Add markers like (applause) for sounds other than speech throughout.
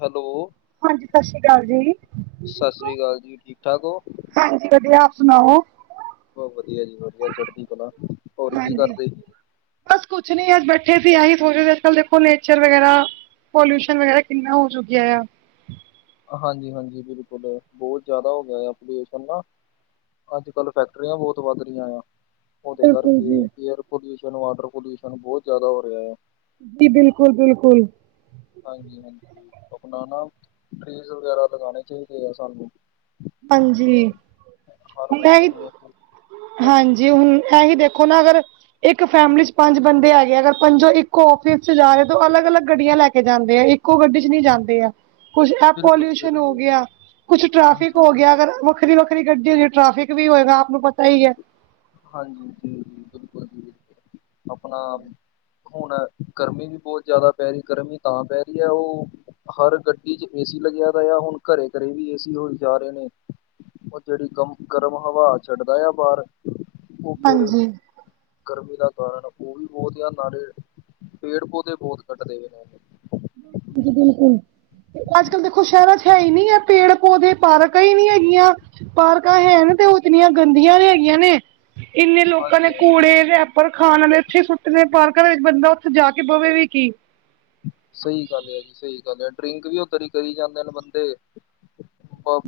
Hello, ਹਾਂਜੀ ਸਤਿ ਸ਼੍ਰੀ ਅਕਾਲ ਜੀ। ਸਤਿ ਠੀਕ ਹੋ? ਸ੍ਰੀ ਅਕਾਲ ਜੀ। ਠੀਕ -ਠਾਕ ਹੋ? ਹਾਂਜੀ ਵਧੀਆ। ਆਪ ਸੁਣਾਓ? ਬਸ ਵਧੀਆ ਜੀ ਵਧੀਆ ਚੜਦੀ ਕਲਾ ਹੋਰ ਕੀ ਹਾਂਜੀ। ਕਰਦੇ? ਬਸ ਕੁਛ ਨੀ ਅੱਜ ਬੈਠੇ ਸੀ ਆਹੀ ਸੋਚ ਰੇ ਅੱਜ ਕੱਲ ਦੇਖੋ ਨੇਚਰ ਵਗੈਰਾ ਪੋਲਿਊਸ਼ਨ ਵਗੈਰਾ ਕਿੰਨਾ ਹੋ ਚੁੱਕਿਆ ਆ। ਹਾਂਜੀ -ਹਾਂਜੀ ਬਿਲਕੁਲ ਬੋਤ ਜ਼ਿਆਦਾ ਹੋ ਗਿਆ ਆ ਪੋਲਿਊਸ਼ਨ ਨਾ। ਅੱਜ ਕੱਲ੍ਹ ਫੈਕਟਰੀਆਂ ਬੋਤ ਵੱਧ ਰਹੀਆਂ ਆ। ਉਹਦੇ ਬਿਲਕੁਲ ਕਰਕੇ ਜੀ, ਏਅਰ ਪੋਲਿਊਸ਼ਨ ਵਾਟਰ ਪੋਲਿਊਸ਼ਨ ਬੋਤ ਜ਼ਿਆਦਾ ਹੋ ਰਿਹਾ ਹੈ। ਜੀ ਬਿਲਕੁਲ- ਬਿਲਕੁਲ। ਹਾਂਜੀ- ਹਾਂਜੀ ਆਪਣਾ ਨਾ ਟਰੀਜ਼ ਵਗੈਰਾ ਲਗਾਣੇ ਚਾਈਦੇ ਆ ਸਾਨੂੰ। ਹਾਂਜੀ। ਹਰ ਬੱਚੇ ਨੂੰ ਇਹ ਹਾਂਜੀ। ਹੁਣ ਐਹੀ ਦੇਖੋ ਨਾ ਅਗਰ, ਇੱਕ ਫੈਮਿਲੀ ਚ' ਪੰਜ ਬੰਦੇ ਹੈਗੇ ਆ ਅਗਰ ਪੰਜੋ ਇੱਕੋ ਓ ਫਿਸ ਚ' ਜਾ ਰੇ ਤਾਂ ਅਲੱਗ -ਅਲੱਗ ਗੱਡੀਆਂ ਲੈ ਕੇ ਜਾਂਦੇ ਆ। ਇੱਕੋ ਗੱਡੀ ਚ' ਨ ਨਹੀਂ ਜਾਂਦੇ ਆ। ਕੁਛ ਐ ਬਿਲਕੁਲ ਪੋਲਿਊਸ਼ਨ ਹੋ ਬਿਲਕੁਲ ਗਿਆ। ਕੁਛ ਟ੍ਰੈਫਿਕ ਹਾਂਜੀ ਹੋ ਗਿਆ ਅਗਰ ਵੱਖਰੀ -ਵੱਖਰੀ ਗੱਡੀ ਹੋਂਦੀ ਟ੍ਰੈਫਿਕ ਵੀ ਹੋਏਗਾ ਆਪ ਨੂੰ ਪਤਾ ਹੀ ਹੈ। ਹਾਂਜੀ ਜੀ। ਜੀ ਬਿਲਕੁਲ ਜੀ, ਬਿਲਕੁਲ ਆਪਣਾ ਹੁਣ ਗਰਮੀ ਵੀ ਬੋਤ ਜ਼ਿਆਦਾ ਪੈ ਰਹੀ ਗਰਮੀ ਤਾਂ ਪੈ ਰਹੀ ਹੈ ਉਹ ਹਰ ਗੱਡੀ ਚ' ਏ ਸੀ ਲੱਗਿਆ ਰੇ ਆ ਹੁਣ ਘਰੇ ਘਰੇ ਵੀ ਏ ਸੀ ਹੋ ਈ ਜਾ ਰਹੇ ਨੇ। ਉਹ ਜੇੜੀ ਗਰਮ -ਗਰਮ ਹਵਾ ਛਡਦਾ ਆ ਬਾਰ ਉਹ ਫੇਰ ਹਾਂਜੀ ਜੀ ਗਰਮੀ ਦਾ ਕਾਰਨ ਉਹ ਵੀ। ਬੋਤ ਆ ਨਾਲੇ ਪੇੜ- ਪੌਦੇ ਬੋਤ ਕੱਟਦੇ ਹੋਏ ਨੇ। ਬਿਲਕੁਲ ਅੱਜ ਕੱਲ ਦੇਖੋ ਸ਼ਹਿਰਾਂ ਚ' ਹੈ ਹੀ ਨੀ ਹੈ ਪੇੜ -ਪੌਦੇ। ਪਾਰਕਾਂ ਹੀ ਨਹੀਂ ਹੈਗੀਆਂ। ਪਾਰਕਾਂ ਹੈ ਤੇ ਉਹ ਇਤਨੀਆਂ ਗੰਦੀਆਂ ਹੈਗੀਆਂ ਨੇ। ਇੰਨੇ ਲੋਕਾਂ ਨੇ ਹਾਂਜੀ ਹਾਂਜੀ ਕੂੜੇ ਪਰ ਖਾਣ ਵਾਲੇ ਇੱਥੇ ਹੀ ਸੁੱਟੇ ਨੇ ਪਰ ਘਰ ਬੰਦਾ ਉੱਥੇ ਜਾ ਕੇ ਬਵੇ ਵੀ ਕੀ। ਸਹੀ ਗੱਲ ਹੈ ਜੀ, ਸਹੀ ਗੱਲ ਹੈ। ਡਰਿੰਕ ਵੀ ਉਧਰ ਕਰੀ ਜਾਂਦੇ ਨੇ ਬੰਦੇ।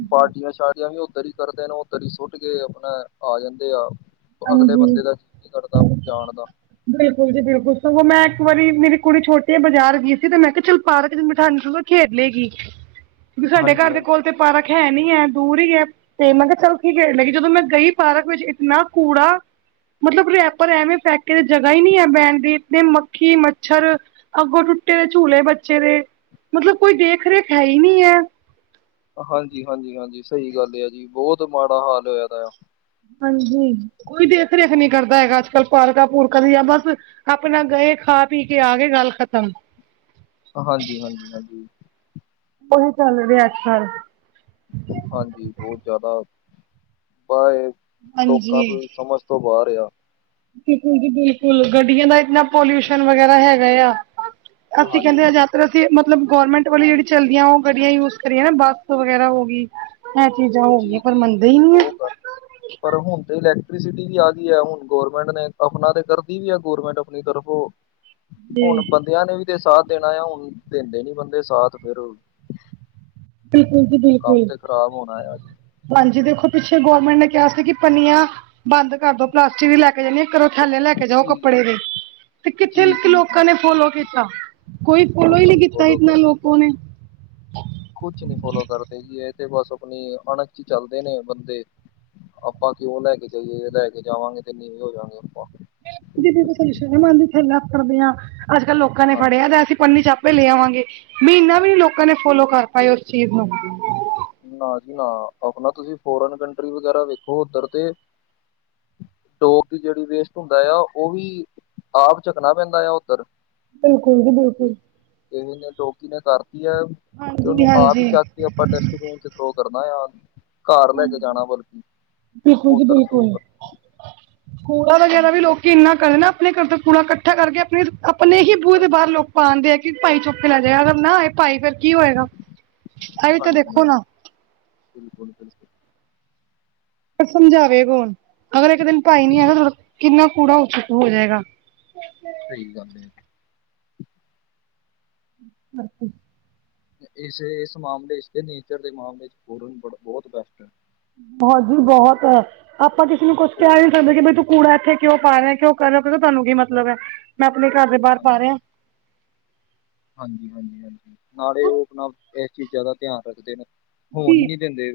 ਪਾਰਟੀਆਂ- ਸ਼ਾਰਟੀਆਂ ਵੀ ਉੱਧਰ ਹੀ। ਕਰਦੇ ਨੇ ਉਹ ਤਰੀ ਸੁੱਟ ਕੇ ਆਪਣਾ ਆ ਜਾਂਦੇ ਆ। ਅਗਲੇ ਹਾਂਜੀ ਬੰਦੇ ਦਾ ਕੀ ਕਰਦਾ ਜਾਣ ਦਾ। ਬੁਡੇਪੇ ਚ ਮੈਂ ਇੱਕ ਵਾਰੀ ਮੇਰੀ ਕੁੜੀ ਛੋਟੀ ਆ ਬਾਜ਼ਾਰ ਗਈ ਸੀ ਤੇ ਮੈਂ ਕਿਹਾ, ਚਲ ਪਾਰਕ ਚ ਬਿਠਾ ਖੇਡ ਲਏਗੀ। (inaudible) ਕਿ ਸਾਡੇ ਘਰ ਦੇ ਹਾਂਜੀ ਕੋਲ ਤੇ ਪਾਰਕ ਹੈ ਨੀ ਹੈ ਦੂਰ ਹੀ ਹੈ। ਤੇ ਮੈਂ ਕੇਆ, ਚੱਲ ਕੀਖੇਲ ਲੇਗੀ। ਜਦੋਂ ਮੈਂ ਗਈ ਼ਪਾਰਕ ਵਿਚ ਇਤਨਾ ਕੂੜਾ ਮਤਲਬ ਰੈਪਰ ਐਵੇਂ ਫੈਕੇ ਦੀ ਜਗ੍ਹ ਹੀ ਨਹੀਂ ਹੈ ਬੈਣ ਦੀ। ਕਿ ਮੱਛਰ ਅੱਗੋਂ ਟੱ ਬਟੇ ਦੇ ਝੂਲੇ ਬੱਚੇ ਦੇ। ਮਤਲਬ ਕੋਈ ਦੇਖ ਰੇਖ ਹੈ ਹੀ ਨਹੀਂ ਹੈ। ਹਾਂਜੀ- ਹਾਂਜੀ -ਹਾਂਜੀ ਸਹੀ ਗੱਲ ਆ ਜੀ ਬਹੁਤ ਮਾੜਾ ਹਾਲ ਹੋਇਆ ਤ ਆ। ਹਾਂਜੀ, ਕੋਈ ਦੇਖ- ਰੇਖ ਨੀ ਕਰਦਾ ਹੈਗਾ। ਅੱਜ ਕੱਲ ਪਾਰਕਾਂ -ਪੂਰਕਾਂ ਦੀ ਜਾਂ ਬਸ ਆਪਣਾ ਗਏ ਖਾ- ਪੀ ਕੇ ਆ ਗਏ ਗੱਲ ਖ਼ਤਮ। ਹਾਂਜੀ- ਹਾਂਜੀ -ਹਾਂਜੀ। ਉਹੀ ਚੱਲ ਰਿਹਾ ਅੱਜਕੱਲ। ਹਾਂਜੀ ਬਹੁਤ ਜ਼ਿਆਦਾ ਪਰ ਲੋਕਾਂ ਹਾਂਜੀ। ਤੋਂ ਹੀ ਸਮਝ ਤੋਂ ਬਾਹਰ ਆ। ਬਿਲਕੁਲ ਜੀ, ਬਿਲਕੁਲ ਗੱਡੀਆਂ ਦਾ ਇੰਨਾ ਪੋਲਿਊਸ਼ਨ ਵਗੈਰਾ ਹੈਗਾ ਆ। ਅਸੀਂ ਕਹਿੰਦੇ ਆ ਹਾਂਜੀ ਯਾਤਰਾ ਬਿਲਕੁਲ ਮਤਲਬ ਗੋਰਮੈਂਟ ਵਾਲੀ ਜਿਹੜੀ ਚੱਲਦੀਆਂ ਉਹ ਗੱਡੀਆਂ ਯੂਜ ਕਰੀਏ ਨਾ ਬੱਸ ਵਗੈਰਾ ਹੋ ਗੀ। ਇਹ ਚੀਜ਼ਾਂ ਹੋ ਗਈਆਂ ਜੀ ਪਰ ਜੀ ਮੰਨਦੇ ਜੀ ਹੀ ਨਹੀਂ ਉਹ ਆ। ਗੱਲ ਪਰ ਹੁਣ ਤੇ ਇਲੈਕਟ੍ਰੀਸਿਟੀ ਵੀ ਆ ਗਈ ਹੈ, ਹੁਣ ਗੌਰਮੈਂਟ ਨੇ ਆਪਣਾ ਤੇ ਕਰਦੀ ਵੀ ਹੈ ਗੌਰਮੈਂਟ ਆਪਣੀ ਤਰਫੋਂ। ਜੀ ਹੁਣ ਬੰਦਿਆਂ ਨੇ ਵੀ ਤੇ ਸਾਥ ਦੇਣਾ ਆ ਹੁਣ ਦਿੰਦੇ ਨੀ ਬੰਦੇ ਸਾਥ ਫਿਰ ਬਿਲਕੁਲ ਜੀ, ਕੰਮ ਬਿਲਕੁਲ। ਤੇ ਖ਼ਰਾਬ ਹੋਣਾ ਆ ਜੀ ਹਾਂਜੀ। ਦੇਖੋ, ਪਿੱਛੇ ਗੌਰਮੈਂਟ ਨੇ ਕਿਹਾ ਸੀ ਕਿ ਪੰਨੀਆਂ ਬੰਦ ਕਰਦੋ ਪਲਾਸਟਿਕ ਦੀ ਲੈ ਕੇ ਜਾਣੀ। ਘਰੋਂ ਥੈਲੇ ਲੈ ਕੇ ਜਾਓ ਜੀ ਕੱਪੜੇ ਦੇ। ਤੇ ਕਿੱਥੇ ਜੀ ਜੀ ਜੀ ਲੋਕਾਂ ਨੇ ਫੋਲੋ ਕੀਤਾ। ਕੋਈ ਫੋਲੋ ਹੀ ਕੁਛ ਨਹੀਂ ਨੀ ਕੀਤਾ ਫੋਲੋ ਕਰ ਇਨਾ ਲੋਕੋ ਨੇ। ਕੁਛ ਨੀ ਫੋਲੋ ਕਰਦੇ ਕਿ ਇਹ ਤੇ ਬਸ ਆਪਣੀ ਅਣਖ ਹੀ ਚੱਲਦੇ ਨੇ ਬੰਦੇ। ਆਪਾਂ ਕਿਉਂ ਲੈ ਕੇ ਜਾਈਏ ਲੈ ਕੇ ਜਾਵਾਂਗੇ ਤੇ ਨੀਵੇ ਹੋ ਜਾਗੇ ਆਪਾਂ। ਦੇਖੋ ਸਾਨੂੰ ਸਰਮ ਆਉਂਦੀ ਥੈਲਾ ਫੜਦੇ ਹਾਂ, ਅੱਜ ਕੱਲ ਲੋਕਾਂ ਨੇ ਫੜਿਆ ਹਾਂਜੀ ਅਸੀਂ ਪੰਨੀ ਚ' ਲੈ ਆਵਾਂਗੇ। ਮਹੀਨਾ ਵੀ ਨੀ ਲੋਕਾਂ ਨੇ ਫੋਲੋ ਕਰ ਪਾਏ ਉਸ ਚੀਜ਼ ਨੂੰ। ਨਾ ਜੀ ਨਾ ਆਪਣਾ ਤੁਸੀਂ ਫੋਰਨ ਕੰਟਰੀ ਵਗੈਰਾ ਵੇਖੋ ਉੱਧਰ ਤੇ ਡੋਕ ਦੀ ਜਿਹੜੀ ਵੇਸਟ ਹੁੰਦਾ ਆ। ਉਹ ਵੀ ਆਪ ਚੱਕਣਾ ਪੈਂਦਾ ਆ ਉੱਧਰ। ਬਿਲਕੁਲ ਜੀ, ਬਿਲਕੁਲ। ਇਹ ਨੇ ਡੋਗੀ ਨੇ ਕਰਤੀ ਹੈ। ਤੇ ਹਾਂਜੀ ਉਹਨੂੰ ਆਪ ਹੀ ਹਾਂਜੀ ਚੱਕ ਕੇ ਪਰ ਡਸਟਬੀਨ ਚ' ਥਰੋ ਕਰਨਾ। ਘਰ ਲੈ ਕੇ ਜਾਣਾ ਬਲਕਿ ਬਿਲਕੁਲ ਜੀ ਉੱਧਰ ਥਰੋ ਬਿਲਕੁਲ ਕਰ। ਕੂੜਾ ਵਗੈਰਾ ਵੀ ਹਾਂਜੀ ਲੋਕ ਇੰਨਾ ਕਰੇ ਨਾ ਆਪਣੇ ਘਰ ਦਾ ਕੂੜਾ ਇਕੱਠਾ ਕਰਕੇ ਆਪਣੇ -ਆਪਣੇ ਹੀ ਬੂਹੇ ਦੇ ਹਾਂਜੀ ਬਾਹਰ ਲੋਕ ਪਾ ਦਿੰਦੇ ਆ ਕਿ ਭਾਈ ਚੁਕੇ ਲੈ ਜਾਏਗਾ ਨਾ। ਇਹ ਭਾਈ ਫੇਰ ਕੀ ਹੋਏਗਾ। ਇਹ ਵੀ ਤਾਂ ਹਾਂਜੀ ਦੇਖੋ ਹਾਂਜੀ ਨਾ। ਬਿਲਕੁਲ- ਬਿਲਕੁਲ। ਪਰ ਸਮਝਾਵੇ ਕੌਣ। ਅਗਰ ਇੱਕ ਦਿਨ ਭਾਈ ਨੀ ਸਹੀ ਆਏਗਾ ਕਿੰਨਾ ਕੂੜਾ ਉਚੁ ਹੋ ਜਾਏਗਾ। ਸਹੀ ਗੱਲ ਏ। ਬਾਛੀ। ਇਸ ਇਸ ਮਾਮਲੇ ਵਿੱਚ ਤੇ ਨੇਚਰ ਦੇ ਮਾਮਲੇ ਚ' ਫੋਰਨ ਬ ਬਹੁਤ ਬੈਸਟ ਹੈ। ਹਾਂਜੀ। ਬਹੁਤ ਆਪਾਂ ਕਿਸੇ ਨੂੰ ਕੁਛ ਉਹ ਕਹਿ ਨ ਸਕਦੇ ਕਿ ਬ ਤੂੰ ਕੂੜਾ ਇੱਥੇ ਕਿਉਂ ਪਾ ਰਿਹਾ ਕਿਉਂ ਕਰ ਰਿਹਾ ਹੋ ਪ ਤੁਹਾਨੂੰ ਕੀ ਮਤਲਬ ਹੈ। ਮੈਂ ਆਪਣੇ ਘਰ ਦੇ ਬਾਹਰ ਹਾਂਜੀ ਪਾ ਰਿਹਾ। ਹਾਂਜੀ -ਹਾਂਜੀ- ਹਾਂਜੀ ਨਾਲੇ ਉਹ ਆਪਣਾ ਇਸ ਚੀਜ਼ਾਂ ਦਾ ਧਿਆਨ ਰੱਖਦੇ ਨੇ। ਹੋਣ ਜੀ ਨੀ ਦਿੰਦੇ।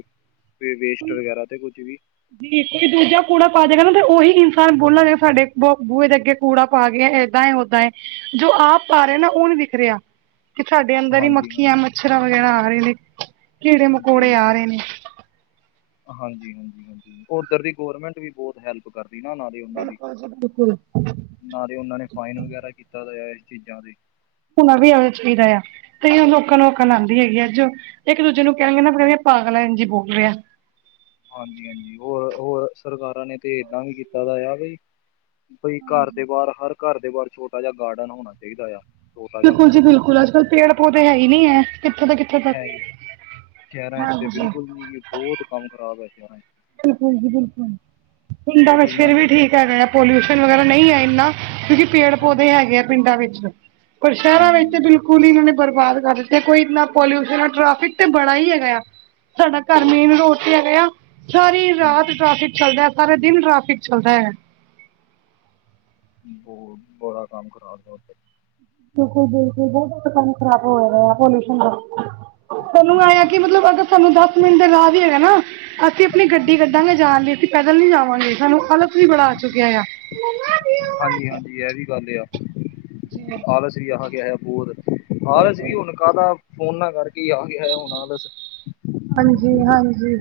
ਵੇਸਟ ਕੋਈ ਵਗੈਰਾ ਤੇ ਕੁੱਝ ਵੀ ਕੋਈ ਦੂਜਾ ਕੂੜਾ ਪਾ ਜਾਵੇਗਾ ਨਾ ਤੇ ਉਹੀ ਇਨਸਾਨ ਬੋਲਾਂਗੇ ਸਾਡੇ ਬ ਬੂਹੇ ਦੇ ਅੱਗੇ ਕੂੜਾ ਪਾ ਗਿਆ। ਏਦਾਂ, ਓਦਾਂ ਏ ਜੋ ਆਪ ਪਾ ਰਹੇ ਨਾ ਉਹ ਨੀ ਦਿਖ ਰਿਹਾ। ਤੇ ਸਾਡੇ ਅੰਦਰ ਹੀ ਹਾਂਜੀ ਮੱਖੀਆਂ, ਹਾਂਜੀ ਮੱਛਰਾਂ ਵਗੈਰਾ ਆ ਰਹੇ ਨੇ। ਕੀੜੇ ਜੀ ਮਕੌੜੇ ਆ ਰਹੇ ਨੇ ਹਾਂਜੀ- ਹਾਂਜੀ -ਹਾਂਜੀ ਉੱਧਰ ਦੀ ਗੌਰਮੈਂਟ ਵੀ ਬਹੁਤ ਹੈਲਪ ਕਰਦੀ। ਨਾ ਨਾਲ ਦੀ ਉਹਨਾਂ ਦੀ ਬਿਲਕੁਲ ਨਾ ਦੀ ਉਹਨਾਂ ਨੇ ਫਾਈਨ ਵਗੈਰਾ ਕੀਤਾ ਇਸ ਚੀਜ਼ਾਂ ਤੇ। ਹੁਣਾ ਵੀ ਆ ਚਾਹੀਦਾ ਆ। ਤੇ ਲੋਕਾਂ ਨੂੰ ਅਕਲ ਆਉਂਦੀ ਹੈਗੀ ਆ। ਅੱਜ ਇੱਕ ਦੂਜੇ ਨੂੰ ਕਹਿਣਗੇ ਨਾ ਪਾਗਲ ਇੰਝ ਈ ਬੋਲ ਰਿਹਾ। ਹਾਂਜੀ ਹਾਂਜੀ ਹੋਰ ਹੋਰ ਸਰਕਾਰਾਂ ਨੇ ਤੇ ਏਦਾਂ ਵੀ ਕੀਤਾ ਦਾ ਆ ਬਾਈ। ਬਈ ਘਰ ਦੇ ਬਾਰ ਹਰ ਘਰ ਦੇ ਬਾਰ ਛੋਟਾ ਜਿਆ ਗਾਰਡਨ ਹੋਣਾ ਚਾਈਦਾ ਆ। ਛੋਟਾ ਜਿਹਾ ਬਿਲਕੁਲ ਜੀ ਮਤਲਬ ਬਿਲਕੁਲ ਉਹਦੇ ਅੱਜ ਕੱਲ੍ਹ ਪੇੜ -ਪੌਦੇੇ ਹੈ ਈ ਨੀ ਐ। ਕਿੱਥੇ ਦਾ ਕਿੇ ਹੈ ਈ, ਸੈ਼ਰਾਂ ਇਸਤੇ ਜੀ ਬਿਲਕੁਲ ਵੀ ਬੋਤ ਕੰਮ ਖ਼ਰਾਬ ਐ ਸ਼ੈਰਾਂ 'ਚ। ਬਿਲਕੁਲ ਜੀ ਬਿਲਕੁਲ ਪਿੰਡਾਂ ਉੱਪਰੋਂ ਦੀ ਵਿੱਚ ਇਹਨਾਂ ਫਿਰ ਨੇ ਵੀ ਠੀਕ। ਪੋਲਿਊਸ਼ਨ ਵਗੈਰਾ ਨਈ ਹੈ ਏਨਾ, ਕਿਉਂਕਿ ਪੇੜ ਪੌਦੇ ਹਾਂਜੀ ਹਾਂਜੀ ਹੈਗੇ ਆ ਪਿੰਡਾਂ ਵਿੱਚ। ਪਰ ਸ਼ੈਰਾਂ ਹਾਂਜੀ ਵਿੱਚ ਤੇ ਬਿਲਕੁਲ - ਪੂਲੀ ਹੀ ਓ ਨੇ ਬਰਬਾਦ ਕਰ ਦਿੱਤੀ। ਕੋਈ ਨਾ ਪੋਲਿਊਸ਼ਨ ਟ੍ਰੈਫਿਕ ਤੇ ਬੜਾ ਈ ਹੈਗਾ ਆ। ਸਾਡਾ ਘਰ ਬਹੁਤ ਮੇਨ ਜ਼ਿਆਦਾ ਰੋਡ ਤੇ ਹੈਗੇ ਆ, ਸਾਰੀ ਰਾਤ ਹਾਂਜੀ ਟ੍ਰੈਫਿਕ ਚੱਲਦਾ। ਸਾਰੇ ਦਿਨ ਟ੍ਰੈਫਿਕ ਚੱਲਦਾ ਐ। ਬੋ ਬੜਾ ਕੰਮ ਖਰਾਬ (unintelligible) ਬਿਲਕੁਲ ਬਿਲਕੁਲ ਬੋ ਜਾਦਾ ਕੰਮ ਖਰਾਬ ਹੋ ਰਿਆ ਪੋਲਿਊਸ਼ਨ ਦਾ। ਸਾਨੂੰ ਆਇਆ ਕੀ ਮਤਲਬ ਅਗਰ ਸਾਨੂੰ ਦਸ ਮਿੰਟ ਦਾ ਰਾ ਵੀ ਹੈਗਾ ਨਾ। ਅਸੀਂ ਆਪਣੀ ਗੱਡੀ ਕੱਢਾਂਗੇ ਜਾਣ ਲਈ, ਅਸੀਂ ਪੈਦਲ ਨੀ ਜਾਵਾਂਗੇ। ਸਾਨੂੰ ਆਲਸ ਵੀ ਬੜਾ ਆ ਚੁੱਕਿਆ ਆ। ਹਾਂਜੀ ਹਾਂਜੀ ਐ ਵੀ ਗੱਲ ਆ। ਜਿਵੇਂ। ਆਲਸ ਵੀ ਆ ਗਿਆ ਆ ਬੋਤ। ਆਲਸ ਵੀ ਹੁਣ ਕਾਦਾ ਫੋਨਾਂ ਕਰਕੇ ਈ ਆ ਗਿਆ ਹੁਣ ਆਲਸ। ਹਾਂਜੀ ਹਾਂਜੀ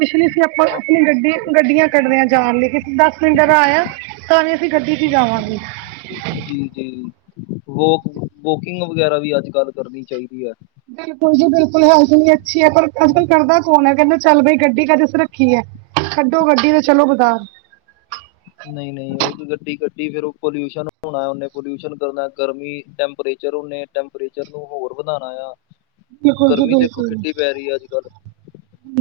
ਮਿਸ਼ਲੀ ਸੀ ਆਪਾਂ ਆਪ- ਆਪਣੀ ਗੱਡੀ ਗੱਡੀਆਂ। ਕੱਢਦੇ ਆਂ ਜਾਣ ਲਈ ਕੀ ਦਸ ਮਿੰਟ ਦਾ ਰਾ ਆਇਆ ਤਾਂ ਵੀ ਅਸੀਂ ਗੱਡੀ 'ਚ ਈ ਹਾਂਜੀ, ਜਾਵਾਂਗੇ। ਜੀ ਜੀ ਵੋਕ ਵੋਕਿੰਗ ਵਗੈਰਾ ਵੀ ਅੱਜ ਕੱਲ੍ਹ ਕਰਨੀ ਚਾਈਦੀ ਐ। ਬਿਲਕੁਲ ਜੀ ਬਿਲਕੁਲ ਹੈਲਥ ਵੀ ਅੱਛੀ ਐ, ਪਰ ਅਜਕੱਲ ਕਰਦਾ- ਕੌਣ ਐ ਕੈਂਦੇ ਚੱਲ ਬਈ ਗੱਡੀ ਕਾਦੇ ਅਸੇ ਰੱਖੀ ਐ। ਛਢੋ ਗੱਡੀ ਤੇ ਚਲੋ ਬਦਾਰ। ਨਈ ਨਈ ਇੱਕ ਗੱਡੀ ਕੱਢੀ ਫੇਰ ਓ ਪੋਲਿਊਸ਼ਨ ਹੋਣਾ, ਓਨੇ ਪੋਲਿਊਸ਼ਨ ਕਰਨਾ ਗਰਮੀ ਟੈਂਪਰੇ- ਚਰ ਓਨੇ ਟੈਂਪਰੇਚਰ ਨੂੰ ਹੋਰ ਵਧਾਣਾ ਆ। ਬਿਲਕੁਲ ਜੀ ਗਰਮੀ ਦੇਖੋ ਬਿਲਕੁਲ ਕਿੱਡੀ ਪੈ ਰੀ ਐ ਅੱਜ ਕੱਲ੍ਹ।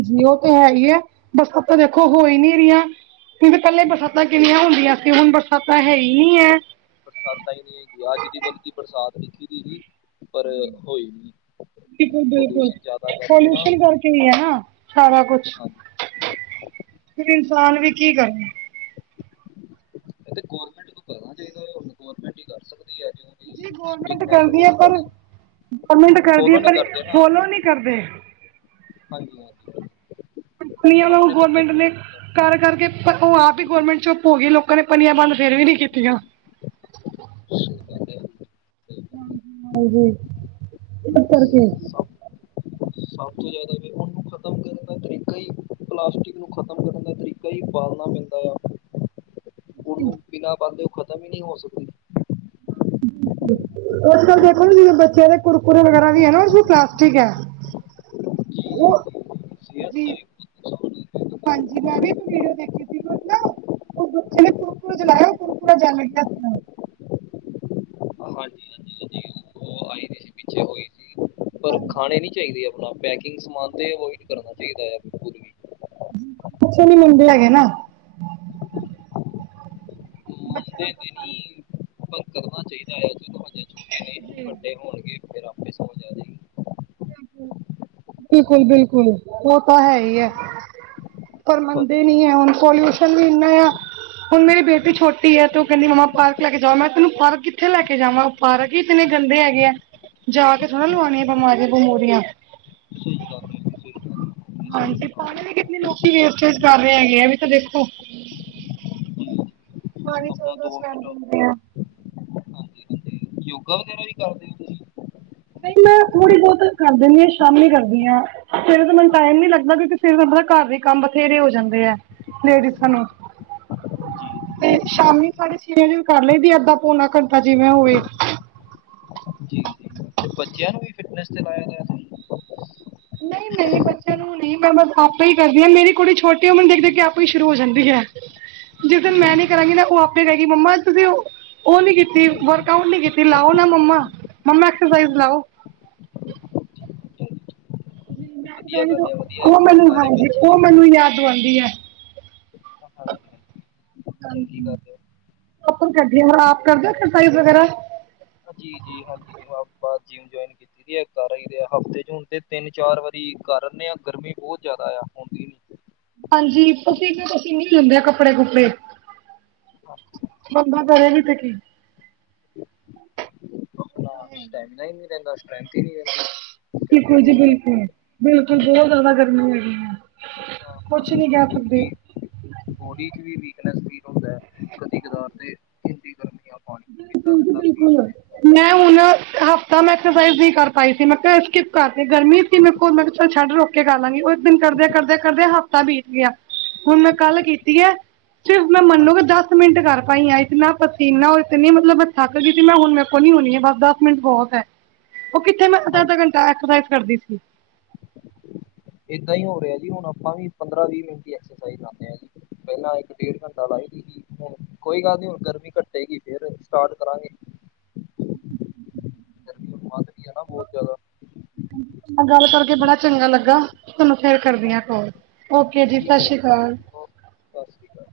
ਜੀ ਓ ਤੇ ਹੈ ਈ ਐ ਬਸ ਆਪੇ ਦੇਖੋ ਹੋ ਈ ਨਈਂ ਰੀਆਂ। ਕਿਉਂਕਿ ਪੈਲੇ ਬਰਸਾਤਾਂ ਕਿੰਨੀਆਂ ਹੁੰਦੀਆਂ ਸੀ ਹੁਣ ਬਰਸਾਤਾਂ ਹੈ ਈ ਨ੍ਹੀਂ ਐ। ਬਰਸਾਤਾਂ ਹੀ ਨਈਂ ਹੈਗੀ ਅੱਜ ਦੀ ਬਲਕੀ ਬਰਸਾਤ ਲਿੱਖੀ ਦੀ ਹੀ। ਪਰ ਹੋਈ ਨੀਂ ਪੋਲਿਊਸ਼ਨ ਜ਼ਿਆਦਾ ਕਰਕੇ ਨਾ ਕੀ ਐ ਨਾ ਸਾਰਾ ਕੁਛ। ਹਾਂਜੀ। ਫਿਰ ਇਨਸਾਨ ਵੀ ਕੀ ਕਰੇ। ਏਥੇ ਗੌਰਰਮੈਂਟ ਤੋਂ ਪੈਣਾ ਚਾਈਦਾ ਗੌਰਰਮੈਂਟ ਈ ਕਰ ਸਕਦੀ ਆ ਜੂਂ। ਜੀ ਗੌਰਮੈਂਟ ਕਰਦੀ ਐ ਪਰ ਗੌਰਰਮੈਂਟ ਕਰਦੀ ਐ ਫੋਲੋ ਨਹੀਂ ਪਰ ਕਰਦੇ ਨਾ ਫੋਲੋ ਨਈਂ ਕਰਦੇ। ਹਾਂਜੀ ਹਾਂਜੀ ਕੁਈਆਂ ਆਪਣੇ ਬੰਦੇ ਗੌਰਮੈਂਟ ਨੇ ਫੋਲੋ ਨਹੀਂ ਕਰਦੇ ਕਰ-ਕਰ ਕੇ ਉਹ ਆਪ ਹੀ ਗੌਰਰਮੈਂਟ ਚੁੱਪ ਹੋਗੀ ਲੋ। ਆਪਾਂ ਨੇ ਪਨੀਆਂ ਦਾਨ ਫਿਰ ਵੀ ਨੀ ਕੀਤੀਆਂ। ਸਹੀ ਗੱਲ ਹੈ ਤੇ ਹਾਂਜੀ ਹਾਂਜੀ, ਇਸ ਕਰਕੇ। (inaudible) ਸਭ ਤੋਂ ਜ਼ਿਆਦਾ ਵੇ ਓਨੂੰ ਖ਼ਤਮ ਕਰਨ ਦਾ ਤਰੀਕਾ ਈ ਪਲਾਸਟਿਕ ਨੂੰ ਖ਼ਤਮ ਕਰਨ ਦਾ ਤਰੀ ਕਈ ਬਾਲਣਾ ਪੈਂਦਾ ਆ, ਓਨੂੰ ਬਿਨਾਂ ਬਾਂਦੋ ਓਹ ਖਤਮ ਈ ਨ੍ਹੀ ਹੋ ਸਕਦੀ। ਅੱਜ-ਕਲ ਦੇਖੋ ਨਾ ਜਿਦਾਂ ਚਲੋ ਕੁਰਕੁਰੇ ਵਗੈਰਾ ਵੀ ਐ ਨਾ ਓਦੇ ਚ ਪਲਾਸਟਿਕ ਐ। (inaudible) ਓਹ ਸਿਹਤ ਜੀ, ਦਾ ਵੀ ਬਹੁਤ ਨੁਕਸਾਨ ਹੈ। ਹਾਂਜੀ ਮੈਂ ਵੀ ਇੱਕ ਵੀਡੀਓ ਦੇਖੀ ਓਚ ਨਾ ਉਸ ਬੱਚੇ ਨੇ ਕੁਰਕੁਰੇ ਜਲਾਏ, ਕੁਰ ਰਲ-ਕੁਰੇ ਜਲ ਗੇ (unintelligible) ਹਾਂਜੀ ਹਾਂਜੀ, ਹਾਂਜੀ ਉਹ ਆਈ ਦੀ ਸੀ ਪਿੱਛੇ ਹੋਈ ਸੀ ਪਰ ਹਾਂਜੀ ਖਾਣੇ ਨੀ ਚਾਈਦੇ ਐ। ਆ ਪੈਕਿੰਗ ਸਮਾਨ ਤੇ ਅਵੋਇਡ ਕਰਨਾ ਚਾਈਦਾ ਆ ਵੇ ਪੂਰੀ ਪਿਛੇ ਨੀ ਮਨਦੇ ਹੈਗੇ ਨਾ। ਬੱਚਿਆਂ ਨੂੰ ਪਸੰਦ ਨਈ-ਨਈ ਬੰਦ ਕਰਨਾ ਚਈਦਾ ਆ ਚਲੋ ਹਜੇ ਛੋਟੇ ਨੇ ਵੱਡੇ ਹੋਨਗੇ ਫੇਰ ਫੇਰ ਸਮਜ ਆਜੇਗੀ। ਬਿਲਕੁਲ-ਬਿਲਕੁਲ ਹੋਤਾ ਹੈ ਯੇ ਪਰ ਮੰਨਦੇ ਹਾਂਜੀ ਨੀ ਐ ਹਾਂਜੀ ਹੁਨ ਪੋਲਿਊਸ਼ਨ ਵੀ ਇੰਨਾ ਆ ਹੁਨ ਮੇਰੀ ਬੇਟੀ ਛੋਟੀ ਐ ਤੇ ਓ ਕੈਂਦੀ ਮੰਮਾ ਪਾਰਕ ਲੈ ਕੇ ਜਾਓ ਮੈਂ ਤੈਨੂੰ ਪਾਰਕ ਕਿੱਥੇ ਲੈ ਕੇ ਜਾਵਾਂ। ਪਾਰਕ ਇਤਨੇ ਗੰਦੇ ਹੈਗੇ ਆ ਜਾ ਕੇ ਥੋੜ੍ਹਾ ਲਵਾਨੀਆਂ ਬਮਾਰੀਆਂ ਬਮੂਰੀਆਂ ਸਹੀ ਗੱਲ ਹੈ ਜੀ ਸਹੀ ਗੱਲ ਹੈ। ਆਪਣੀ ਹਾਂਜੀ ਸਿਹਤ ਸਭ ਤੋਂ ਪਾਨੀ ਦੀ ਵੀ ਪਹਿਲਾਂ ਕਿੰਨੀ ਲੋਕੀ ਵੇਸਟੇਜ ਕਰ ਰਹੇ ਹੈਗੇ ਐ ਵੀ ਤਾਂ ਦੇਖੋ। ਪਾਨੀ ਚ ਆਪਣਾ ਤਾਂ ਦੋ ਸੰਡ ਮਿੰਟ ਹੁੰਦੇ ਆ। ਹਾਂਜੀ ਹਾਂਜੀ ਯੋਗਾ ਵਗੈਰਾ ਵੀ ਕਰਦੇ ਓਂ ਤੁਸੀਂ ਨਈ ਮੈਂ ਥੋੜ੍ਹੀ ਬੌਤ ਕਰ ਦਿੰਨੀ ਆ ਸ਼ਾਮੀ ਕਰਦੀ ਆਂ। ਸਵੇਰੇ ਤਾਂ ਮੈਨੂੰ ਟਾਈਮ ਨੀ ਲੱਗਦਾ ਕਿਓਂਕਿ ਸਵੇਰੇ ਤਾਂ ਆਪਨੇ ਘਰ ਵੀ ਕੰਮ ਬਥੇਰੇ ਹੋ ਜਾਂਦੇ ਆ ਲੇਡੀਸਾਂ ਨੂੰ। ਜੀ ਜੀ ਤੇ ਸ਼ਾਮੀ ਸਾਢੇ ਛੇ ਵਜੇ ਵੀ ਕਰ ਲਈਦੀ ਐ ਅੱਧਾ ਪੌਨਾ ਘੰਟਾ ਜਿਵੇਂ ਹੋਵੇ। ਜੀ-ਜੀ ਮੈ ਤੇ ਬੱਚਿਆਂ ਨੂੰ ਵੀ ਫਿਟਨਸ ਤੇ ਲਾਏਆ ਹੋਏਆ ਤੁਸੀਂ। ਨਈ-ਨਈ ਬੱ ਨੂੰ ਨੀ ਮੈਂ ਬਸ ਆਪੇ ਈ ਕਰਦੀ ਆਂ ਮੇਰੀ ਕੁੜੀ ਛੋਟੀ ਐ ਓ ਮੈਨੂੰ ਦੇਖ-ਦੇਖ ਕੇ ਆਪੇ ਈ ਸ਼ੁਰੂ ਹੋ ਜਾਂਦੀ ਐ। ਜਿਸ ਦਿਨ ਮੈਂ ਠੀਕ ਨੀ ਕਰਾਂਗੀ ਹੈ ਨਾ ਓ ਆਪੇ ਕਹੇਗੀ ਮੰਮਾ ਤੁਸੀਂ ਉ ਓ ਨੀ ਕੀਤੀ ਵਰਕ ਆਊਟ ਨੀ ਕੀਤੀ ਲਾਓ ਨਾ ਮੰਮਾ, ਮੰਮਾ ਐਕਸਰਸਾਈਜ਼ ਲਾਓ। ਠੀਕ ਹੈ ਜੀ, ਜੀ ਵਧੀਆ ਮੈਂ ਗੱਲ ਹੈ ਵਧੀਆ ਓ ਹੈ, ਮੈਨੂੰ ਨਾਲੇ ਹਾਂਜੀ ਬੱਚੇ ਓ ਮੈਨੂੰ ਯਾਦ ਦਵਾਂਦੀ ਐ ਚੰਗੀ ਹਾਂਜੀ। ਗੱਲ ਹੈ ਓ ਆਪ ਕਰਦੀ ਐ ਅਗਰ ਆਪ ਕਰਦੇ ਓ ਐਕਸਰਸਾਈਜ਼ ਵਗੈਰਾ ਜੀ-ਜੀ ਹਾਂਜੀ ਆਪਾਂ ਜਿਮ ਜੁਆਇਨ ਕੀ ਦੀਦੀ ਐ ਕਰ ਆਈ ਦੇ ਆ ਹਫ਼ਤੇ ਚ ਹੁਨ ਤੇ ਤਿੰਨ ਚਾਰ ਵਾਰੀ ਕਰ ਆਨੇ ਆ ਗਰਮੀ ਬੋਤ ਜ਼ਾਦਾ ਆ ਹੁੰਦੀ ਨੀ। ਹਾਂਜੀ ਪਸੀਨੇ-ਪਸੀਨੇ ਹੁੰਦੇ ਆ ਕੱਪੜੇ ਕੁੱਪੜੇ। (inaudible) ਬੰਦਾ ਕਰੇ ਵੀ ਤੇ ਕੀ ਆਪਨਾ ਸਟੈਮਿਨਾ ਈ ਨੀ ਰੈਂਦਾ ਸਟਰ੍ਰੈਂਥ ਈ ਨੀ ਰੈਂਦੀ, ਗਰਮੀ ਬਿਲਕੁਲ ਜੀ ਬੋਤ ਐ। ਬਿਲਕੁਲ ਬਿਲਕੁਲ ਬਹੁ ਜ਼ਾਦਾ ਗਰਮੀ ਹੈਗੀ ਐ, ਹਾਂ ਕੁਛ ਹਾਂਜੀ ਨੀ ਕੈ ਹਾਂਜੀ ਸਕਦੇ। ਵੀ ਬੋਡੀ ਚ ਵੀ ਵੀਕਨੈਸ ਫੀਲ ਹੁੰਦਾ ਕਦੀ ਕਦਾਰ ਤੇ ਹੁੰਦੀ ਗਰਮੀ ਐ। ਬਿਲਕੁਲ ਜੀ ਬਿਲਕੁਲ, ਮੈਂ ਹੁਨ ਹਫ਼ਤਾ ਮੈਂ ਐਕਸਾਈਜ਼ ਨੀ ਕਰ ਪਾਈ ਸੀ ਮੈਂ ਕਿਆ ਸਕਿ ਪ ਕਰਕੇ ਗਰਮੀ ਸੀ ਮੇਰੇ ਕੋਲ ਮੈਂ ਕਿਆ ਚੱਲ ਛੱਡ ਰੁਕ ਕੇ ਕਰਲਾਂਗੀ ਓ ਇੱਕ ਦਿਨ ਕਰਦੇ-ਕਰਦੇ ਹਫ਼ਤਾ ਬੀਤ ਗਿਆ। ਹੁਨ ਮੈਂ ਕੱਲ ਕੀਤੀ ਐ, ਸਿਰਫ ਮੈਂ ਮੰਨੋਗੇ ਹਾਂਜੀ ਦਸ ਮਿੰਟ ਕਰ ਪਾਈ ਆ ਇਤਨਾ ਪਸੀਨਾ ਓ ਇਤਨੀ ਮਤਲਬ ਮੈਂ ਥੱਕ ਗੀ ਸੀ ਮੈਂ ਕਾ ਨਾ ਹੁਨ ਮੇਰੇ ਕੋਲ ਨੀ ਹੋਨੀ ਐ ਬਸ ਦਸ ਮਿੰਟ ਬੋਤ ਐ। ਓ ਕਿੱਥੇ ਮੈਂ ਅੱਦਾ-ਅੱਦਾ ਹਾਂਜੀ ਘੰਟਾ ਐਕਸਰਸਾਈਜ਼ ਕਰਦੀ ਸੀ। ਏਦਾਂ ਈ ਹੋ ਰਿਆ ਜੀ ਹੁਨ ਆਪਾਂ ਵੀ ਪੰਦਰਾਂ ਵੀਹ ਮਿੰਟ ਈ ਐਕਸਰਸਾਈਜ਼ ਲਾਨੇ ਆ ਜੀ। ਪੈਲਾਂ ਇੱਕ ਡੇਢ ਘੰਟਾ ਲਾਈਦੀ ਸੀ। ਹੁਨ ਕੋਈ ਗੱਲ ਨੀ ਹੁਨ ਗਰਮੀ ਘੱਟੇਗੀ ਫੇਰ ਸਟਾਟ ਕਰਾਂਗੇ। ਗਰਮੀ ਓ ਵਧ ਰਈ ਐ ਨਾ ਬੋਤ ਜ਼ਾਦਾ। ਨਾਲ ਗੱਲ ਕਰਕੇ ਬੜਾ ਚੰਗਾ ਲੱਗਾ। ਤਾਨੂੰ ਫੇਰ ਕਰਦੀ ਆ ਹਾਂਜੀ ਕੋਲ, ਓਕੇ ਜੀ ਠੀਕ ਹੈ ਸਸ ਰੀ ਕਾਲ। ਓ ਸਤਿ ਸ਼੍ਰੀ ਅਕਾਲ